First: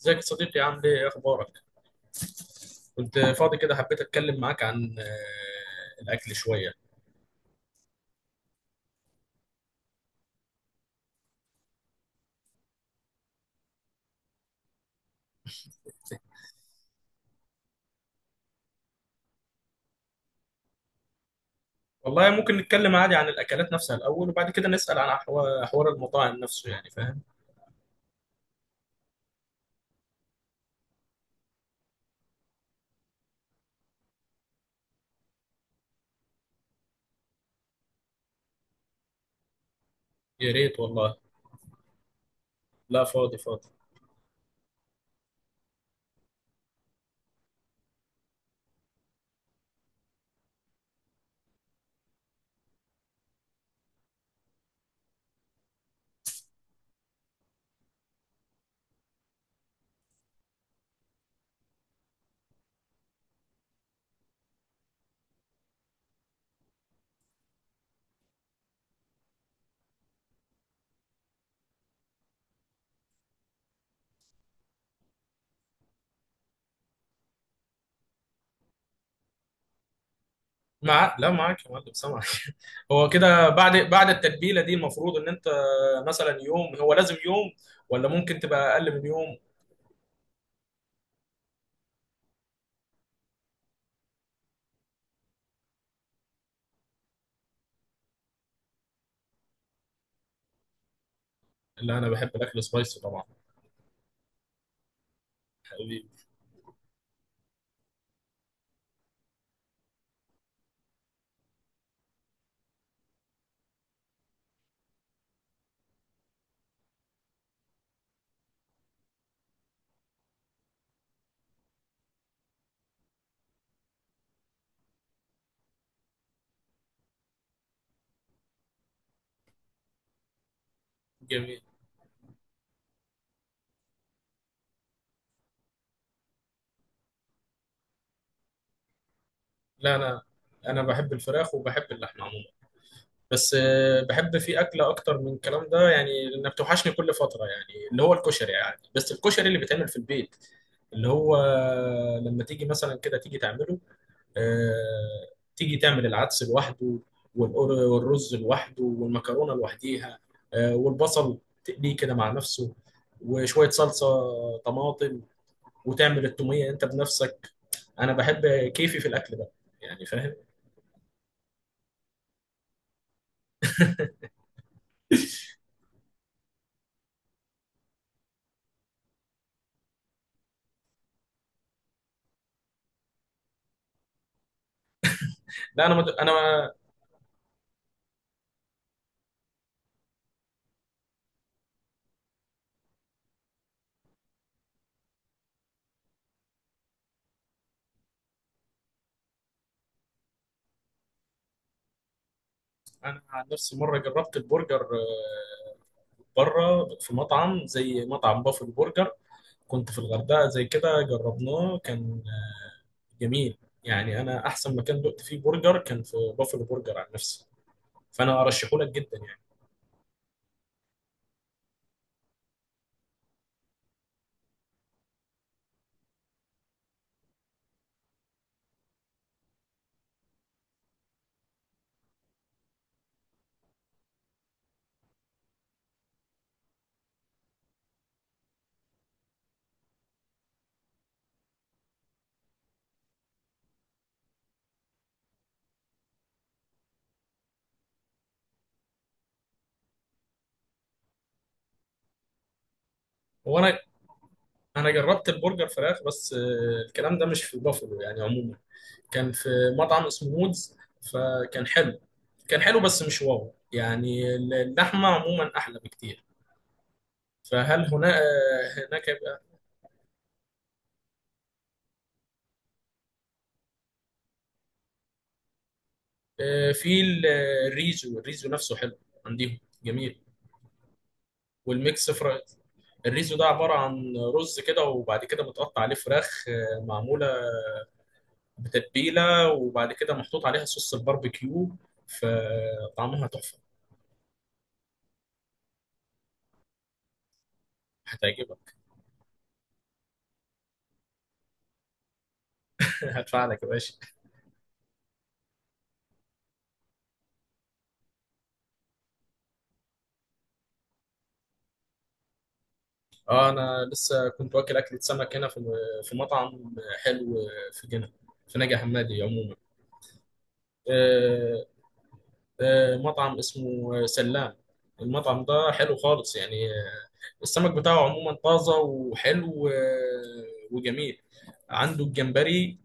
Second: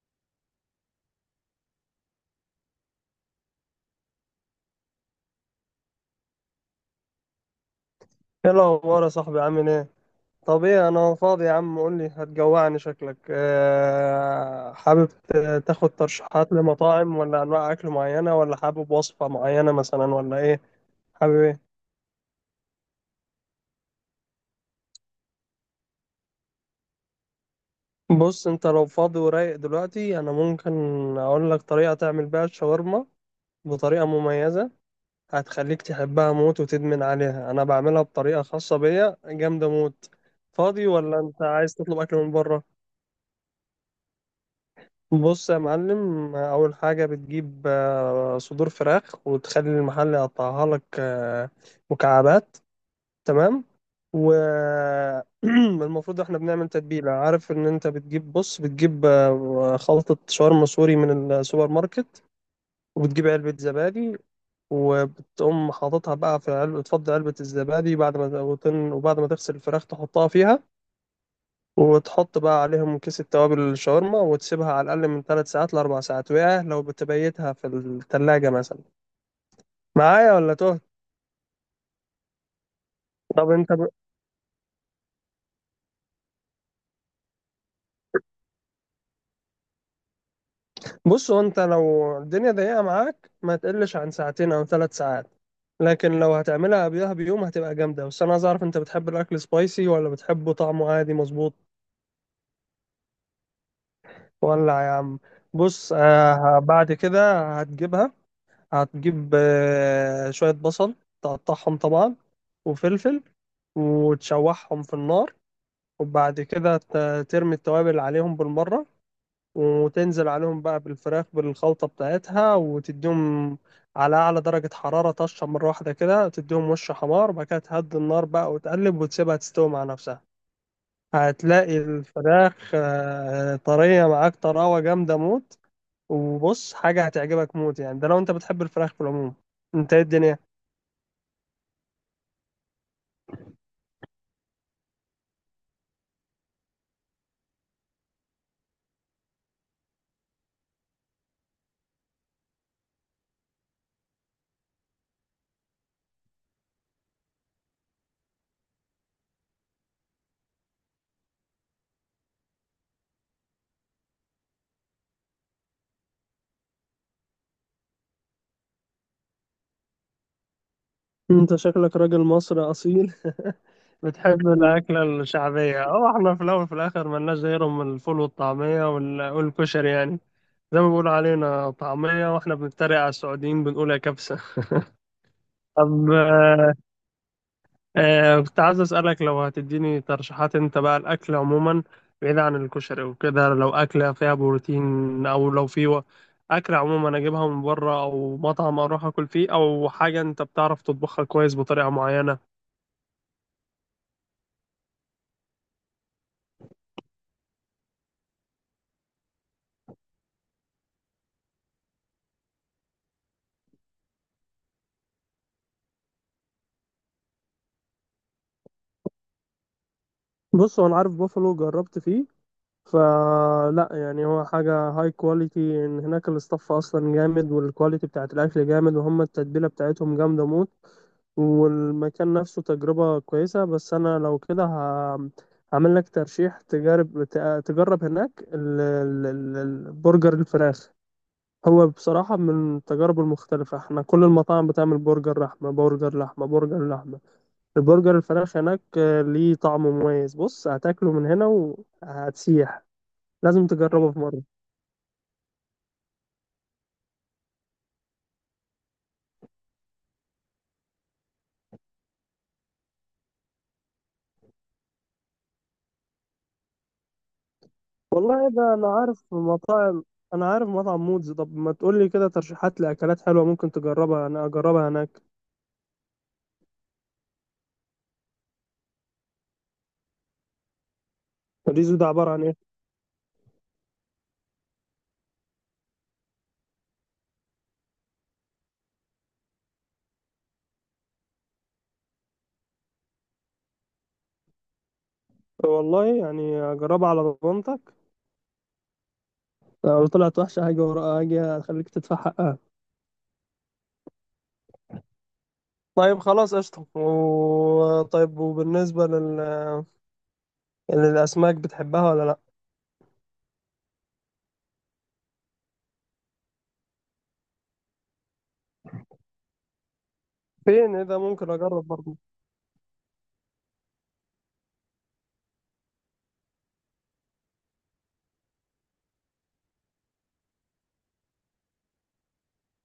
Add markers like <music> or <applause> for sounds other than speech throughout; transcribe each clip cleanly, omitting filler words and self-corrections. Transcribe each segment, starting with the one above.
ازيك يا صديقي؟ عامل ايه؟ إيه اخبارك؟ كنت فاضي كده، حبيت اتكلم معاك عن الاكل شويه. ايه الاخبار يا صاحبي؟ عامل ايه؟ طب ايه، انا فاضي يا عم، قول لي. هتجوعني شكلك. حابب تاخد ترشيحات لمطاعم، ولا انواع اكل معينه، ولا حابب وصفه معينه مثلا، ولا ايه؟ حابب ايه؟ والله ممكن نتكلم عادي عن الاكلات نفسها الاول، وبعد كده نسال عن حوار المطاعم نفسه، يعني فاهم. بص، انت لو فاضي ورايق دلوقتي انا ممكن اقول لك طريقه تعمل بيها الشاورما بطريقه مميزه، هتخليك تحبها موت وتدمن عليها. انا بعملها بطريقه خاصه بيا جامده موت. يا ريت فاضي والله. ولا انت عايز تطلب اكل من بره؟ لا فاضي فاضي. بص يا معلم، أول حاجة بتجيب صدور فراخ، وتخلي المحل يقطعها لك مكعبات. تمام. والمفروض <clears throat> احنا بنعمل تتبيلة. عارف ان انت بتجيب، بص بتجيب خلطة شاورما سوري من السوبر ماركت، وبتجيب علبة زبادي، وبتقوم حاططها بقى في علبة. تفضي علبة الزبادي، بعد ما وبعد ما تغسل الفراخ تحطها فيها، وتحط بقى عليهم كيس التوابل الشاورما، وتسيبها على الأقل من ثلاث ساعات لأربع ساعات، وياه لو بتبيتها في التلاجة مثلا. معايا ولا تهت؟ لا معاك يا معلم، سامعك. <laughs> هو كده طب انت بعد بعد التتبيله دي المفروض ان انت مثلا يوم، هو لازم يوم ولا ممكن تبقى اقل من يوم؟ بص، هو انت لو الدنيا ضيقة معاك ما تقلش عن ساعتين أو ثلاث ساعات، لكن لو هتعملها قبلها بيوم هتبقى جامدة. بس أنا عايز أعرف، أنت بتحب الأكل سبايسي ولا بتحبه طعمه عادي مظبوط؟ لا انا بحب الاكل سبايسي طبعا. ولا يا عم. بص حبيبي. بعد كده هتجيبها، هتجيب شوية بصل تقطعهم طبعا، وفلفل، وتشوحهم في النار، وبعد كده ترمي التوابل عليهم بالمرة، وتنزل عليهم بقى بالفراخ بالخلطة بتاعتها، وتديهم على أعلى درجة حرارة طشة مرة واحدة كده، تديهم وش حمار، وبعد كده تهدي النار بقى وتقلب وتسيبها تستوي مع نفسها. جميل. هتلاقي الفراخ طرية معاك، طراوة جامدة موت. وبص، حاجة هتعجبك موت، يعني ده لو انت بتحب الفراخ في العموم. انت لا ايه انا الدنيا؟ انا بحب الفراخ وبحب اللحمه عموما. بس بحب فيه أكلة أكتر من الكلام ده، يعني لأنها بتوحشني كل فترة، يعني اللي هو الكشري يعني، بس الكشري اللي بيتعمل في البيت، اللي هو لما تيجي مثلا كده تيجي تعمله، آه، تيجي تعمل العدس لوحده، والرز لوحده والمكرونة لوحديها، والبصل تقليه كده مع نفسه، وشوية صلصة طماطم، وتعمل التومية أنت بنفسك. أنا بحب كيفي في الأكل ده، يعني فاهم. انت شكلك راجل مصري اصيل. <laughs> بتحب الاكله الشعبيه. اه، احنا في الاول وفي الاخر ملناش غيرهم من الفول والطعميه والكشري يعني. زي ما بيقولوا علينا طعميه، واحنا بنتريق على السعوديين بنقول يا كبسه. <laughs> لا أنا مد... طب أنا كنت عايز أسألك، لو هتديني ترشيحات أنت بقى، الأكل عموما بعيد عن الكشري وكده، لو أكلة فيها بروتين أو لو في أكل عموما أجيبها من بره، أو مطعم أروح أكل فيه، أو حاجة أنت بتعرف تطبخها كويس بطريقة معينة. انا عن نفسي مره جربت البرجر بره في مطعم، زي مطعم بافل برجر. كنت في الغردقه زي كده جربناه، كان جميل، يعني انا احسن مكان دقت فيه برجر كان في بافل برجر عن نفسي، فانا ارشحه لك جدا يعني. بص، هو انا عارف بوفالو، جربت فيه فلا. يعني هو حاجه هاي كواليتي، ان هناك الاستاف اصلا جامد، والكواليتي بتاعت الاكل جامد، وهم التتبيله بتاعتهم جامده موت، والمكان نفسه تجربه كويسه. بس انا لو كده هعمل لك ترشيح. تجرب، تجرب هناك البرجر الفراخ. هو بصراحه من التجارب المختلفه، احنا كل المطاعم بتعمل برجر لحمه، برجر لحمه، برجر لحمه. البرجر الفراخ هناك ليه طعم مميز. بص، هتاكله من هنا وهتسيح. هو لازم انا تجربه في مرة. انا جربت البرجر فراخ، بس الكلام ده مش في بافلو يعني، عموما كان في مطعم اسمه مودز، فكان حلو، كان حلو بس مش واو يعني، اللحمه عموما احلى بكتير. فهل هنا والله، ده أنا هناك عارف مطاعم، أنا عارف مطعم مودز. طب ما تقولي كده ترشيحات لأكلات حلوة ممكن تجربها أنا أجربها هناك. في الريزو نفسه حلو عندهم، جميل. الريزو ده والميكس عبارة فر... عن إيه؟ الريزو ده عبارة عن رز كده، وبعد كده متقطع عليه فراخ معمولة بتتبيلة، وبعد كده محطوط عليها صوص الباربيكيو، فطعمها تحفة. والله يعني أجربها على ضمانتك. هتعجبك. لو طلعت وحشة هاجي وراها، هاجي أخليك تدفع حقها. <laughs> هتفعلك يا باشا. طيب خلاص قشطة. طيب، وبالنسبة للأسماك، بتحبها ولا لأ؟ اه انا لسه كنت واكل اكلة سمك هنا في في مطعم حلو في جنة، في نجع حمادي عموما. فين؟ إيه ده؟ ممكن آه، أجرب برضه. مطعم اسمه سلام. المطعم ده حلو خالص يعني، السمك بتاعه عموما طازة وحلو وجميل. عنده الجمبري،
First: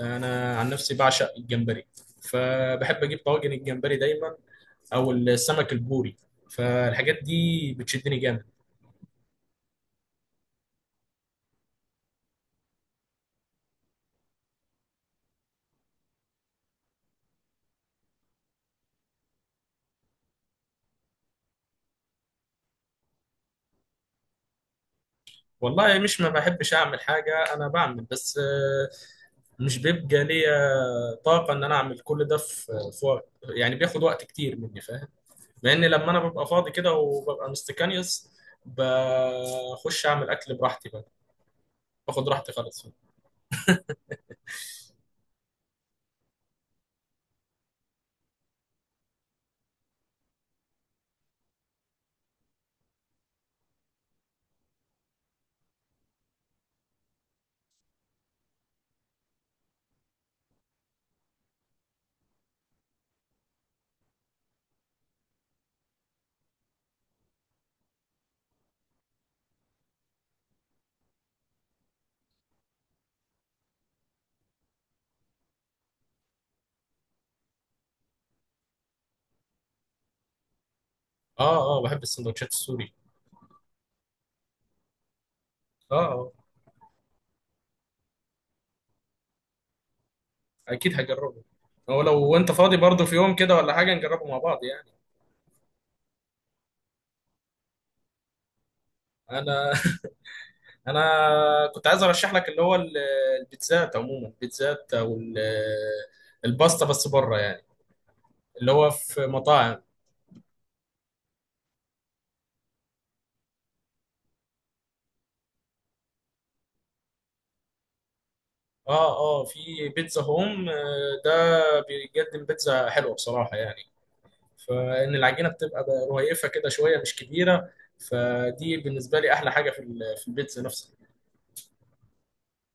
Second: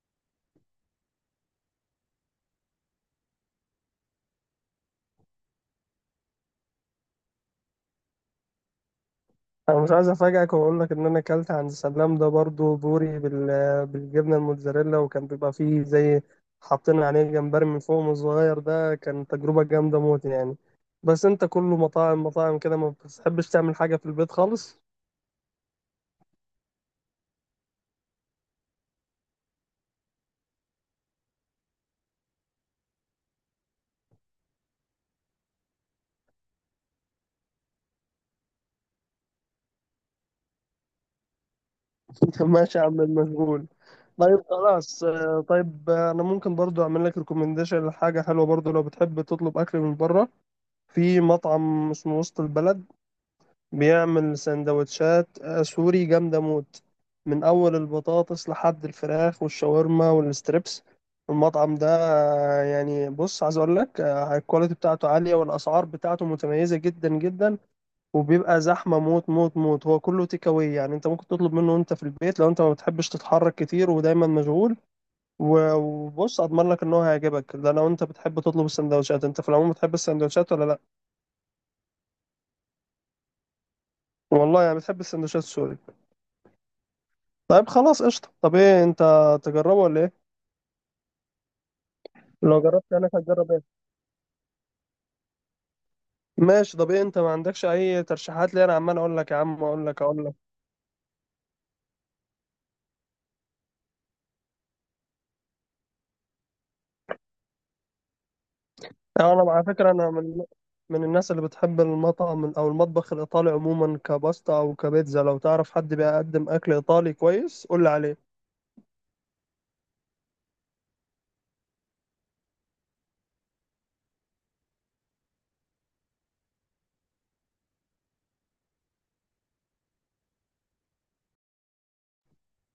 أنا عن نفسي بعشق الجمبري، فبحب أجيب طواجن الجمبري دايما، أو السمك البوري، فالحاجات دي بتشدني جامد. انا مش عايز افاجئك واقول لك ان انا اكلت عند سلام ده برضو بوري بالجبنه الموتزاريلا، وكان بيبقى فيه زي حاطين عليه جمبري من فوق صغير. ده كان تجربه جامده موت يعني. بس انت كله مطاعم، مطاعم كده، ما بتحبش تعمل حاجه في البيت خالص؟ والله مش ما بحبش أعمل حاجة، أنا بعمل بس مش بيبقى ليا طاقة إن أنا أعمل كل ده في في وقت، يعني بياخد وقت كتير مني فاهم. لأن لما أنا ببقى فاضي كده وببقى مستكانيوس، بخش أعمل أكل براحتي بقى، باخد <laughs> راحتي ماشي يا خالص. عم المشغول. طيب خلاص، طيب، انا ممكن برضو اعمل لك ريكومنديشن لحاجه حلوه، برضو لو بتحب تطلب اكل من بره. في مطعم اسمه وسط البلد، بيعمل سندوتشات سوري جامدة موت، من أول البطاطس لحد الفراخ والشاورما والستريبس. المطعم ده يعني بص عايز أقول لك، الكواليتي بتاعته عالية، والأسعار بتاعته متميزة جدا جدا، وبيبقى زحمة موت موت موت. هو كله تيك أواي، يعني أنت ممكن تطلب منه وأنت في البيت لو أنت ما بتحبش تتحرك كتير ودايما مشغول. وبص، أضمن لك إن هو هيعجبك، ده لو أنت بتحب تطلب السندوتشات. أنت في العموم بتحب السندوتشات ولا لأ؟ اه اه، بحب السندوتشات السوري. والله يعني بتحب السندوتشات سوري. اه اه. طيب خلاص قشطة. طب ايه انت، تجربه ولا ايه؟ اكيد هجربه. هو لو انت لو فاضي جربت برضه انا في يوم هتجرب كده ايه. ولا حاجه، نجربه مع بعض يعني. ماشي. طب ايه انت ما عندكش اي ترشيحات؟ ليه انا عمال اقول لك يا عم، انا اقول لك، <laughs> اقول لك. انا كنت عايز ارشح لك اللي هو البيتزات عموما، البيتزات او الباستا، بس بره يعني، اللي هو في يعني انا على مطاعم. فكرة انا من الناس اللي بتحب المطعم او المطبخ الايطالي عموما، كباستا او كبيتزا. لو تعرف حد بيقدم اكل ايطالي كويس قول لي عليه. اه اه، في بيتزا هوم ده بيقدم بيتزا حلوه بصراحه يعني، فان العجينه بتبقى رهيفه كده شويه مش كبيره، فدي بالنسبه لي احلى حاجه في في البيتزا نفسها.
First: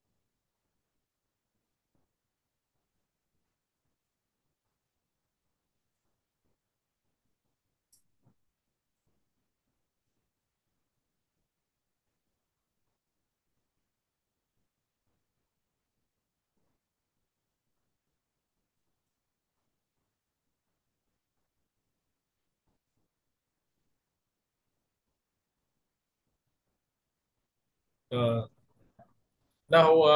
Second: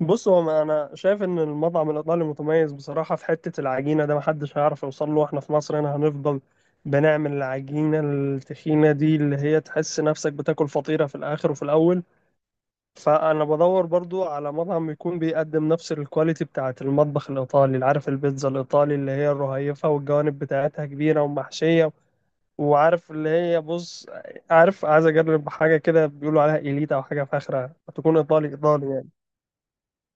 بص، هو ما انا شايف ان المطعم الايطالي متميز بصراحة في حتة العجينة ده، محدش هيعرف يوصل له. احنا في مصر هنا هنفضل بنعمل العجينة التخينة دي، اللي هي تحس نفسك بتاكل فطيرة في الاخر وفي الاول. فانا بدور برضو على مطعم يكون بيقدم نفس الكواليتي بتاعه المطبخ الايطالي، اللي عارف البيتزا الايطالي اللي هي الرهيفه والجوانب بتاعتها كبيره ومحشيه. وعارف اللي هي، بص، عارف عايز اجرب حاجه كده بيقولوا عليها إيليتا او حاجه فاخره، هتكون ايطالي آه، ايطالي يعني. لا هو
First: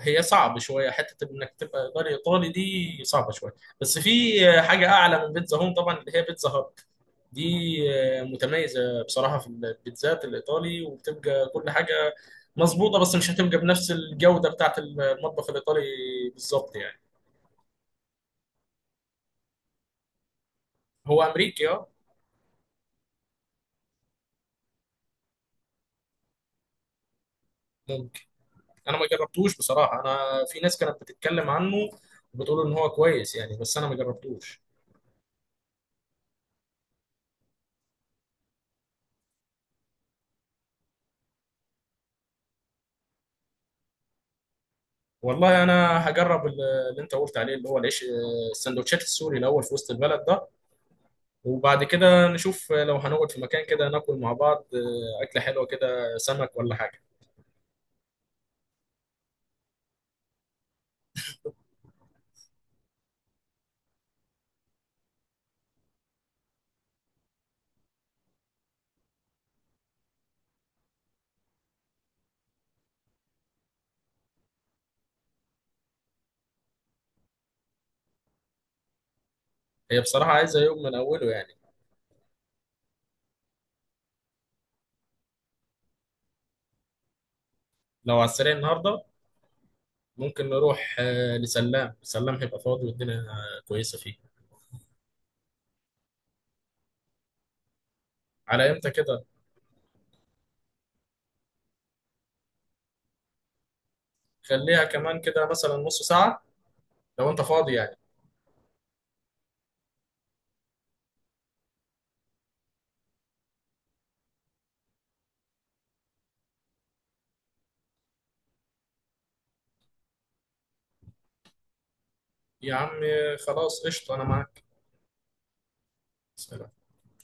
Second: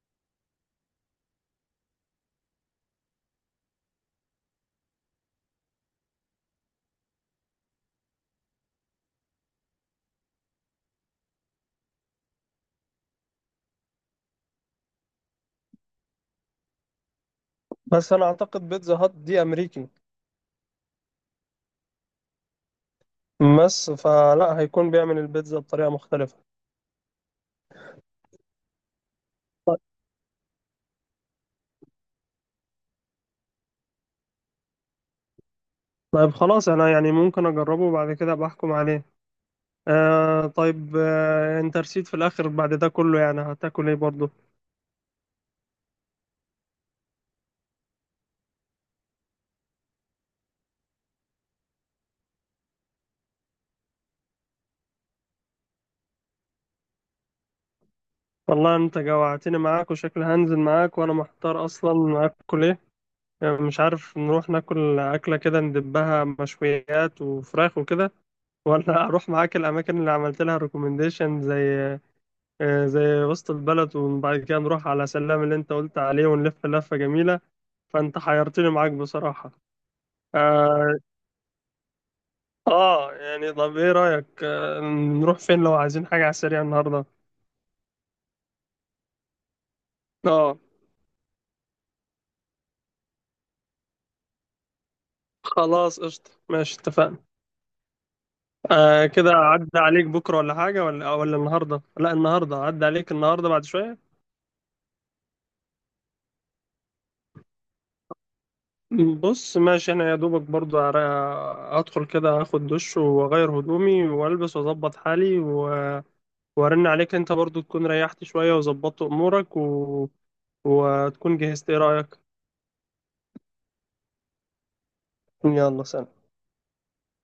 هي صعب شويه حته انك تبقى ايطالي ايطالي، دي صعبه شويه، بس في حاجه اعلى من بيتزا هوم طبعا، اللي هي بيتزا هات، دي متميزه بصراحه في البيتزات الايطالي، وبتبقى كل حاجه مظبوطه، بس مش هتبقى بنفس الجوده بتاعت المطبخ الايطالي بالظبط يعني. بس انا اعتقد بيتزا هات دي امريكي، هو امريكي اه. بس فلا هيكون بيعمل البيتزا بطريقه مختلفه. ممكن. انا ما جربتوش بصراحه، انا في ناس كانت بتتكلم عنه وبتقول ان هو كويس يعني، بس انا ما جربتوش. طيب خلاص، انا يعني ممكن اجربه وبعد كده بحكم عليه. آه طيب، آه انت رسيت في الاخر بعد ده كله، يعني هتاكل ايه برضو؟ والله انا هجرب اللي انت قلت عليه، اللي هو العيش السندوتشات السوري الاول في وسط البلد ده، وبعد كده نشوف لو هنقعد في مكان كده ناكل مع بعض اكله حلوه كده، سمك ولا حاجه. والله انت جوعتني معاك، وشكل هنزل معاك وانا محتار اصلا اكل ايه. يعني مش عارف نروح ناكل اكله كده ندبها مشويات وفراخ وكده، ولا <laughs> اروح معاك الاماكن اللي عملت لها ريكومنديشن، زي زي وسط البلد، وبعد كده نروح على سلام اللي انت قلت عليه ونلف لفه جميله. فانت حيرتني معاك بصراحه. هي بصراحه عايزه يوم من اه، اوله يعني. يعني طب ايه رايك، نروح فين لو عايزين حاجه على السريع النهارده؟ لو على السريع النهارده، ممكن اه. نروح لسلام، سلام هيبقى فاضي، والدنيا كويسه فيه. خلاص قشطه، ماشي، اتفقنا. على امتى كده؟ كده عدى عليك بكرة ولا حاجة، ولا ولا النهاردة؟ لا النهاردة، عدى عليك النهاردة بعد شوية. خليها كمان كده مثلا نص ساعه، لو انت فاضي يعني. بص ماشي، انا يا دوبك برضو هدخل كده، هاخد دش واغير هدومي والبس واظبط حالي وارن عليك. انت برضو تكون ريحت شوية وظبطت امورك وتكون جهزت. ايه رأيك؟ يا عم خلاص قشطه انا معاك. يلا سلام. سلام.